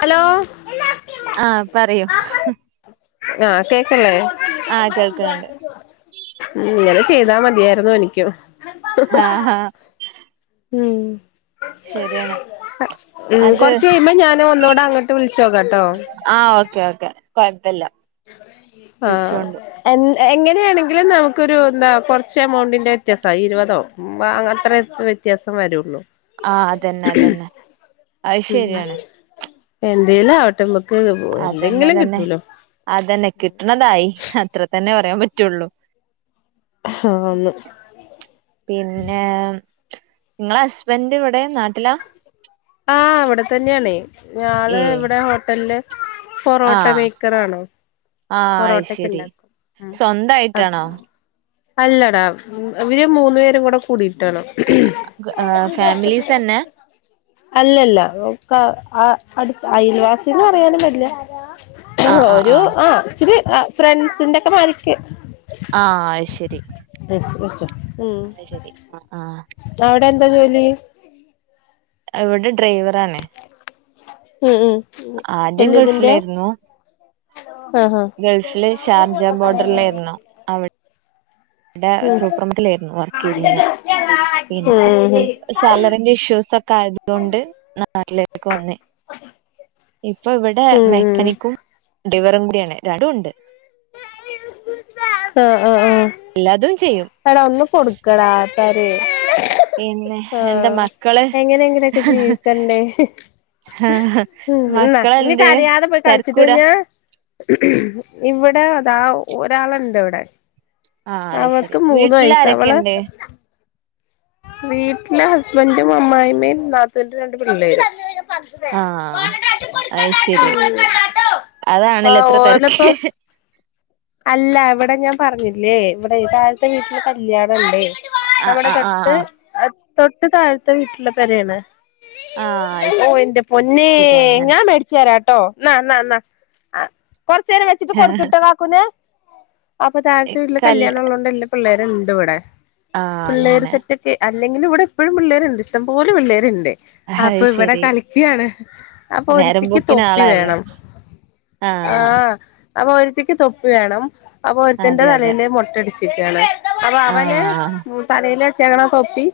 Hello. ആഹ് പറയൂ. ആഹ് കേക്കല്ലേ. ആഹ് കേൾകണുണ്ട്. ഉം ങ്ങനെ ചെയ്താ മതിയായിരുന്നു എനിക്ക്യു. ആഹ് ആഹ്. ഉം ശരിയാണ് ഉം അത് കൊർച്ച് കയുമ്പ ഞാന് ഒന്നൂടെ അങ്ങട്ട്- ട്ട് വ്ൾച്ചോക്ക ട്ടോ. ആഹ് ഓക്കെ ഓക്കെ കൊയപ്പല്ല ആഹ് എന്ന് എങ്ങനെയാണെങ്കിലും നമുക്കൊരു എന്താ കൊർച്ച് എമൗണ്ടിന്റെ വ്യത്യാസാ ഇരുവതോ. മ്മ അത്ര വ്യത്യാസം വരുള്ളൂ ആഹ് അതന്നെ അതന്നെ അഹ്‌ ഉം ശരിയാണ് എന്തേലും ആവട്ടെ മ്മക്ക് അതന്നെ എന്തെങ്കിലും അതന്നെ കിട്ടൂലോ അതന്നെ കിട്ടണതായി അത്ര തന്നെ പറയാൻ പറ്റുള്ളു ആഹ് ന്ന് [unintelligible] പിന്നെ ഇങ്ങളെ ഹസ്ബന്റ് ഇവടെ നാട്ടിലാ ആഹ് ഇവടെ തന്നെണ് [unintelligible] ഏയ് ഇവടെ ഹോട്ടൽല് പൊറോട്ട ആഹ് മേക്കറാണ് ആഹ് അത് പൊറോട്ടൊക്കെ ശരി ഇണ്ടാക്കും ഉം സ്വന്തായിട്ടാണോ അല്ലടാ ഇവര് മൂന്നു പേരും കൂടെ കൂടിട്ടാണ് ആ ഫാമിലീസന്നെ അല്ലല്ല അടു അയൽവാസിന്ന് പറയാനും പറ്റില്ല ആഹ് ആഹ് ഒരു ആഹ് ആ ഇിച്ചിരി ഫ്രണ്ട്സിന്റെ ഒക്കെ മാരിക്ക് ആഹ് അയ് ശരി ദിസ് വെച്ചോ ഉം അത് ശരി ആഹ് ആ അവടെ എന്താ ജോലി ഇവടെ ഡ്രൈറാണ് ഉം ഉം ആദ്യം വല്യതിന്റെ ഗൾഫിലായിരുന്നു ആഹാ ഗൾഫില് ഷാർജ ബോർഡറിലായിരുന്നോ വടെ സൂപ്പർ [unintelligible] ലായിരുന്നു വർക്ക് ചെയ്തിന്നെ പിന്നെ കുറച്ച് ഉം സാലറിന്റെ ഇഷ്യൂസ് ഒക്കെ ആയതുകൊണ്ട് നാട്ടിലേക്ക് വന്നേ ഇപ്പൊ ഇവിടെ ഉം ഉം ഉം മെക്കാനിക്കും ഡ്രൈവറും കൂടിയാണ് രണ്ടും ഉണ്ട് ആഹ് ആഹ് ആഹ് എല്ലാതും ചെയ്യും എടാ ഒന്നു കൊടുക്കടാ തരേ പിന്നെ എന്താ ആഹ് മക്കള് എങ്ങനെ എങ്ങനെയൊക്കെ ജീവിക്കണ്ടേ ഉം ന്നാ ഇഞ് മക്കളെന്തേ കരയാതെ പോയി കൾച്ട്ട തിരക്കൂടാ ഞ്ഞാ ഇവിടെ അതാ ഒരാളുണ്ട് ഇവിടെ ആഹ് അഹ്ശരി അവൾക്ക് മൂന്ന് വയസ്സ് വീട്ടിലാരൊക്കെ ഇണ്ട് വീട്ടില് ഹസ്ബന്റും, അമ്മായിമീം നാത്തൂന്റെ രണ്ടു പിള്ളേരും ആഹ് അയ്‌ ശരി അതാണ് ലെ ആഹ് ഇത്ര ഓലപ്പോ തെരക്ക് അല്ല ഇവടെ ഞാൻ പറഞ്ഞില്ലേ ഇവടെ താഴത്തെ വീട്ടില് കല്യാണണ്ട് ആഹ് നമ്മുടെ ആഹ് തൊട്ട് ആഹ് തൊട്ട് താഴത്തെ വീട്ടിലെ പെരേണ് ആഹ് ഓ എന്റെ പൊന്നെ ശരി അങ്ങനെ ഞാൻ മ ച്ചരാംട്ടോ ന്നാ ന്നാ ന്നാ കൊറച്ചേരം വെച്ചിട്ട് കൊടുക്ക്ട്ടോ കാക്കൂന് അപ്പൊ താഴത്തെ വീട്ടില് കല് കല്യാണം ഉള്ളോണ്ട് എല്ലാപിള്ളേരുണ്ട് ഇവടെ ആഹ് പിള്ളേര് അങ്ങനെ സെറ്റ് അല്ലെങ്കിലും ഇവടെ എപ്പഴും പിള്ളേരുണ്ട് ഇഷ്ടം പോലെ പിള്ളേര്ണ്ട് അഹ് അപ്പൊ ഇവടെ ശരി. കളിക്കാണ് അപ്പൊ നേരം ഒരുത്തിക്ക് പോക്കിന് തൊപ്പി ആളായല്ലോ. വേണം ആഹ് അപ്പൊ ഒരുത്തിക്ക് തൊപ്പി വേണം അപ്പൊ ഒരുത്തന്റെ അതെ അതെ. തലയില് മൊട്ടടിച്ചിക്കാണ് അപ്പൊ അവന് ആഹ് തലയില് വെച്ചക്കണ തൊപ്പി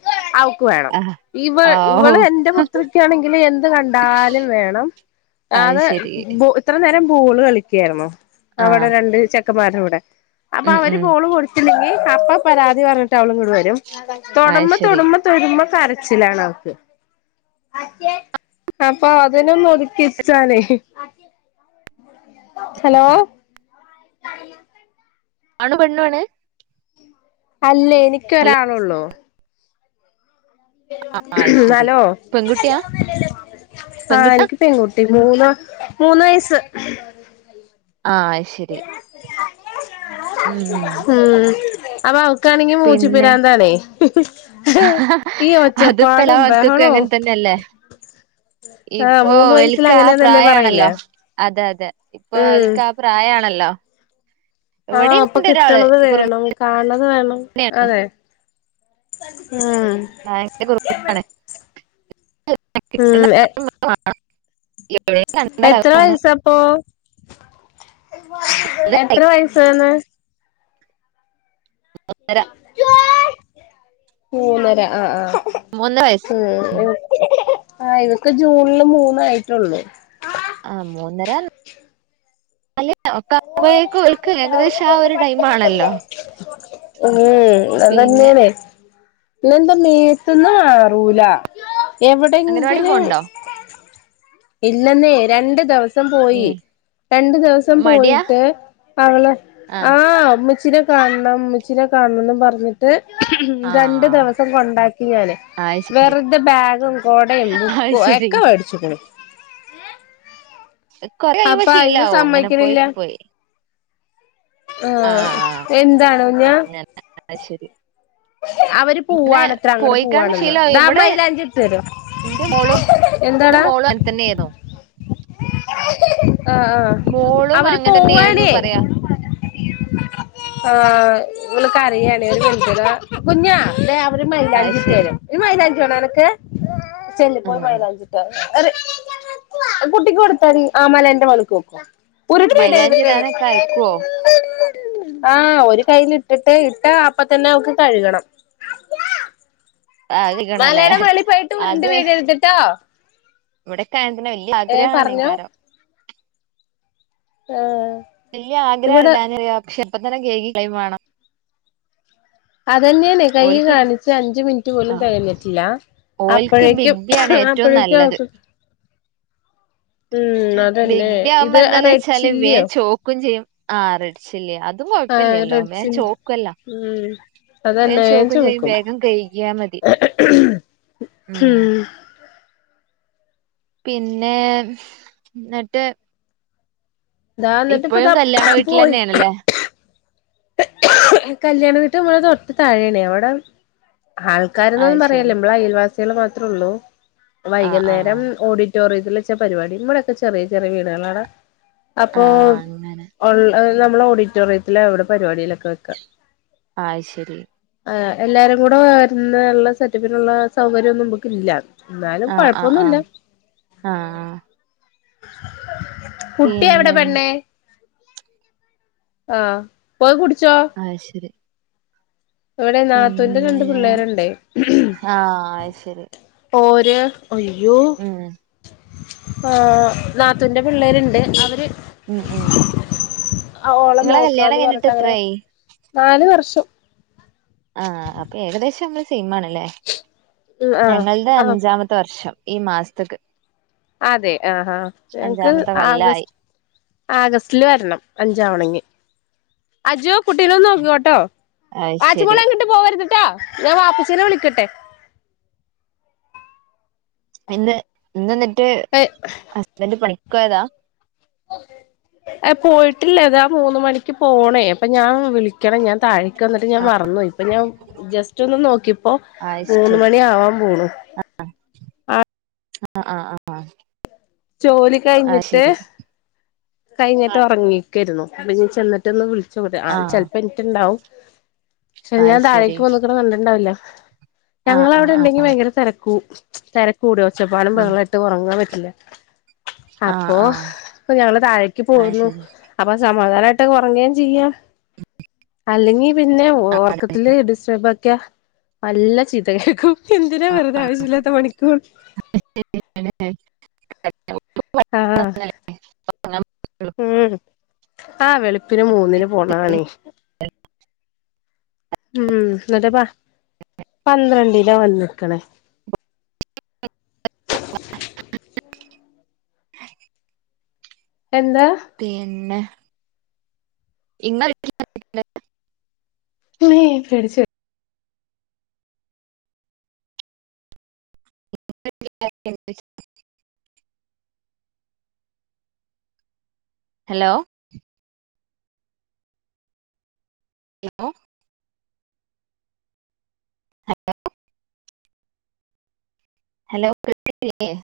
അവക്ക് വേണം ആഹ് ഇവ ആവൂ ഇവള് എന്റെ പുത്രിക്കാണെങ്കില് എന്ത് കണ്ടാലും വേണം അത് അതെ ശരി. ബോ ഇത്ര നേരം ബോള് കളിക്കായിരുന്നു അവടെ ആഹ് രണ്ട് ചെക്കന്മാരുടെ കൂടെ അപ്പൊ ഉം അവര് ഉം ബോള് കൊ തില്ലെങ്കി അപ്പം പരാതി പറഞ്ഞിട്ട് അവളുങ്ങട് വരും തൊട്മ്പ അത് ശരി. തൊട്മ്പ തെരുമ്പോ കരച്ചിലാണ് അവക്ക് അപ്പൊ അതിനും ഒതുക്കിരിച്ചാനെ ഹലോ ആണ് പെണ്ണും ആണ് അല്ലെ ഹലോ എനിക്കൊരാളള്ളൂ ആ അത് ശരി. ഹലോ പെൺകുട്ടിയാ? ആ പെൺകുട്ടാ? എനിക്ക് പെൻകുട്ടി മൂന്ന് മൂന്ന് വയസ്സ്. ആഹ് അത് ശരി. ഉം അപ്പ കണങ്കി മൂച്ചി പിന്നെ പിരാന്തണേ, ഈ അതിപ്പോ എല്ലാ ഒച്ചപ്പാടും മക്കൾക്കും ബഹളോ. അങ്ങനെ തന്നെയല്ലേ. ഇപ്പൊ ഒൽക്ക ആ അങ്ങനെയാന്നല്ലേ പ്രായണല്ലോ? പറയല് അതെ അതെ, ഇപ്പൊ ഉം ഓൽക്ക് ആ പ്രായമാണല്ലോ? ഇവിടെണ്ട് ഒരാള്. കാണത് വേണം തന്നെയാണ്. അതെ ആഹ് ഭയങ്കര കുറുമ്പാണ്, കി ഉം എ എത്ര വയസാപ്പൊ എത്ര വേണം. വയസന്ന് മൂന്നര ആഹ് ആഹ് മൂന്ന് വയസ്. ഉ, ആഹ് ഇവൾക്ക് ജൂണില് മൂന്നായിട്ടുള്ളൂ. ആഹ് മൂന്നര അല്ല ഒക്ക അക്ക ഓൽക്ക് ഏകദേശം ആ ഒരു ടൈം ആണല്ലോ ഉം പിന്നെ അതന്നെണേ പിന്നെന്താ മേത്തന്നാറൂല. അംഗനവാടി എവിടെങ്കിലും.. പോണുണ്ടോ ഇല്ലെന്നേ രണ്ട് ദിവസ ഏ പോയി, രണ്ട് ദിവസം മടിയാ പോയിട്ട് അവള ആ ആഹ് ഉമ്മച്ചിൻ്റെ. കാണം ഉമ്മച്ചിനെ കാണണംന്ന് പറഞ്ഞിട്ട് ആ രണ്ടു ദിവസം കൊണ്ടാക്കി ഞാന്. അത് ശരി വെറുതെ ബാഗും, കോടയും അത് ബുക്കും ശരി ഒക്കെ വേടിച്ചിക്ണ്. ഏ കുറെ കഴിയുമ്പോൾ ശീലാവും, ഇങ്ങനെ പോയി പോയി. ആഹ് എന്താണ് ഞാ അങ്ങനെ ആ ശരി. അവര് അങ്ങനെ പൂവാണത്രേ അങ്ങട് പോയിക്കാണ്ട് പൂവാണന്ന് ശീലാവും ദാ ഇവിടെ മൈലാഞ്ച് ഇട്ടരും. എന്താടാ ന്നെന്നു ആഹ് ആഹ് മോളും അങ്ങനെന്നേയിരുന്നു പറയാ. ആഹ, ഇവള്കരയാണ് ഉം ഒരുമിൻറ്റ് ന്നാ. കുഞ്ഞാ? അത് ശരി മൈലാഞ്ചിട്ടരും ഇ മൈയിലാഞ്ചി വാണാൻക്ക് ചെല്ല് പ്പോയി ഉം മലാഞ്ചിട്ട. കുട്ടിക്ക് കൊടുത്തടി ആമല എന്റെ മുകളിലേക്ക് പോകും ഉരുട്ടീ മൈലാഞ്ചി ഇടാനൊക്കെ അയക്കുവോ ആഹ് ഒരു കയ്ൽ ഇട്ടിട്ട് ഇട്ട അപ്പ തന്നെ അവക്ക് കഴുകണം. അത് കഴിക്കണല്ലേ മലേടെ മേളി പോയിട്ട് ഉരുണ്ട് വീഴരുതിട്ടോ ഇവിടെക്കയന് വലിയ പറഞ്ഞോ ആഗ്രഹാണൈകാരം. ആഹ് വലിയ ആഗ്രഹം ഉണ്ടാന പക്ഷെ, ഇപ്പ തന്നെ കൈകി കളയുകയും വേണം. അതന്നെണ് കൈ ഓൽക്ക് കാണിച്ച് അഞ്ച മിനിറ്റ് പോലും ആ തകഞ്ഞിട്ടില്ല. ഓൽക്ക് അപ്പോഴേക്കും ബിഗ്ബി ആണ് ഏറ്റവും അപ്പോഴേക്കും നല്ലത് ആക്ക അതന്നെ ബിഗ്ബി ഇത് ആവുമ്പ എന്താന്ന് റെഡ് വെച്ചാല് ചില്ലിയോ വേഗം ചോക്കയും ചെയ്യും. ആഹ് റെഡ്ചില്ലി അതു ആഹ് കൊഴപ്പല്ലല്ലോ റെഡ് വേഗം ചില്ലി ചോക്കല്ലോ [unintelligible] അതന്നെ വേഗം ചോക്കും. വേഗം കഴികിയാ മതി ഉം പിന്നെ ന്നട്ട് ഇതാ, എന്നിട്ട് ഇപ്പതാ കല്യാണ പോയി. വീട്ടിലന്നെയാണല്ലേ കല്ല്യാണ വീട് നമ്മളെ തൊട്ട് താഴേണ് അവിടെ ആൾ അത് ക്കാരൊന്നും ശരി പറയാല്ലേ നമ്മള് അയൽവാസികൾ മാത്രേ ഉള്ളൂ ആ ആ വൈകുന്നേരം ഓഡി റ്റോറതിൽ വെച്ച പരിപാടി, ഇവടെക്കെ ചെറിയ ചെറിയ വീടുകളാണ് ആ അപ്പൊ അങ്ങനെ ഒള്ള നമ്മളെ ഓഡിറ്റോറിയത്തില്അവിടെ പരിപാടിയിലൊക്കെ വെക്ക അയ്ശരി ആഹ് എല്ലാരും കൂടെ വരുന്നള്ള സെറ്റപ്പിനുള്ള സൗകര്യവൊന്നും നമുക്കില്ല എന്നാലും ആ ആ ആ കൊഴപ്പൊന്നുല്ല ആ കുട്ടി എവിടെ പിന്നെ പെണ്ണേ ആഹ് പോയി കുടിച്ചോ അയ് ശരി ഇവിടെ നാത്തൂന്റെ പിന്നെ രണ്ട് പിള്ളേര്ണ്ടെ ആ അത് ശരി പോര് അയ്യോ ഉം ആഹ് നാത്തൂന്റെ പിള്ളേര്ണ്ട് അവര് ഉം ഉം ആ ഓളെ നിങ്ങളെ കല്യാണം നോക്കാന്ന് കഴിഞ്ഞിട്ട് പറഞ്ഞിട്ടങ്ങനെ എത്രായി നാല് വർഷം ആ അപ്പൊ ഏകദേശം മ്മള് സെയിമാണല്ലേ ഉം ആഹ് ഞങ്ങൾടെ ആഹ് അഞ്ചാമ ത്ത് വർഷം ഈ മാസത്ത്ക്ക് അതെ ആഹാ ഞങ്ങക്ക് അഞ്ചാമത്തെ ആഗസ് കൊല്ലായി ആഗസ്റ്റില് വരണം അഞ്ചാവണെങ്കി അത് ശരി വാച്ചിമോളെ അങ്ങട്ട് പോവരുത്ട്ടോ ഞാൻ വാപ്പച്ചീനെ വിളിക്കട്ടെ ഇന്ന് ഇന്നന്നിട്ട് എയ് ഹസ്ബന്റ് പണിക്ക് പോയതാ പോയിട്ടില്ല താ മൂന്ന് മണിക്ക് പോണേ അപ്പൊ ഞാൻ വിളിക്കണം ഞാൻ താഴേക്ക് വന്നിട്ട് ഞാൻ മറന്നു പോയി ഇപ്പൊ ഞാൻ ജസ്റ്റ് ഒന്ന് നോക്കിപ്പോ മൂന്ന് മണി ആവാൻ പോണു ആഹ് ആ ആഹ് ആഹ് ആഹ് ആഹ് ജോലി അത് കഴിഞ്ഞിട്ട് ശരി കഴിഞ്ഞിട്ടൊറങ്ങിക്കാരുന്നു ഇനി ചെന്നിട്ടൊന്ന് വിളി സുഹ്ത്ത് ആൾ ആഹ് ചെലപ്പോ നിക്കിണ്ടാവും പക്ഷേ ഞാൻ അത് ശരി താഴേക്ക് പോവുന്നസം കണ്ടിണ്ടാവില്ല ആഹ് ഞങ്ങളവിടെ ആഹ് ആഹ് ഇണ്ടെങ്കി ഭയങ്കര തെരക്കു തെരക്കുകൂട്ടും ഒച്ചപ്പാടും ബഹളായിട്ട് ഒറങ്ങാൻ പറ്റില്ല ആഹ് ആഹ് അപ്പൊ ആഹ് ഇപ്പ ഞങ്ങള് താഴേക്ക് അത് പോന്നു ശരി അപ്പൊ സമാധാനായിട്ട് ഉറങ്ങേം ചെയ്യാം അല്ലെങ്കി പിന്നെ ആ അതെ. ഒറക്കത്തില് ഡിസ്റ്റേർബ് ആക്കിയ നല്ല ചീത്ത കേക്കും എന്തിനാ ആ വെറുതെ ആ ആവശ്യല്ലാത്ത പണിക്ക് പോ [unintelligible] ആഹ് ആഹ് ഉം ആഹ് വെളുപ്പിന് മൂന്നിന് പോണതാണേ മ് ന്ന്ട്ട്പ പന്ത്രണ്ടിനാ വന്ന്ക്കണേ എന്താ പിന്നെ ഇമ്മ മ്മേ പേടിച്ചു പോയി [unintelligible] ഹലോ ഹലോ ഹലോ ഹലോ [unintelligible]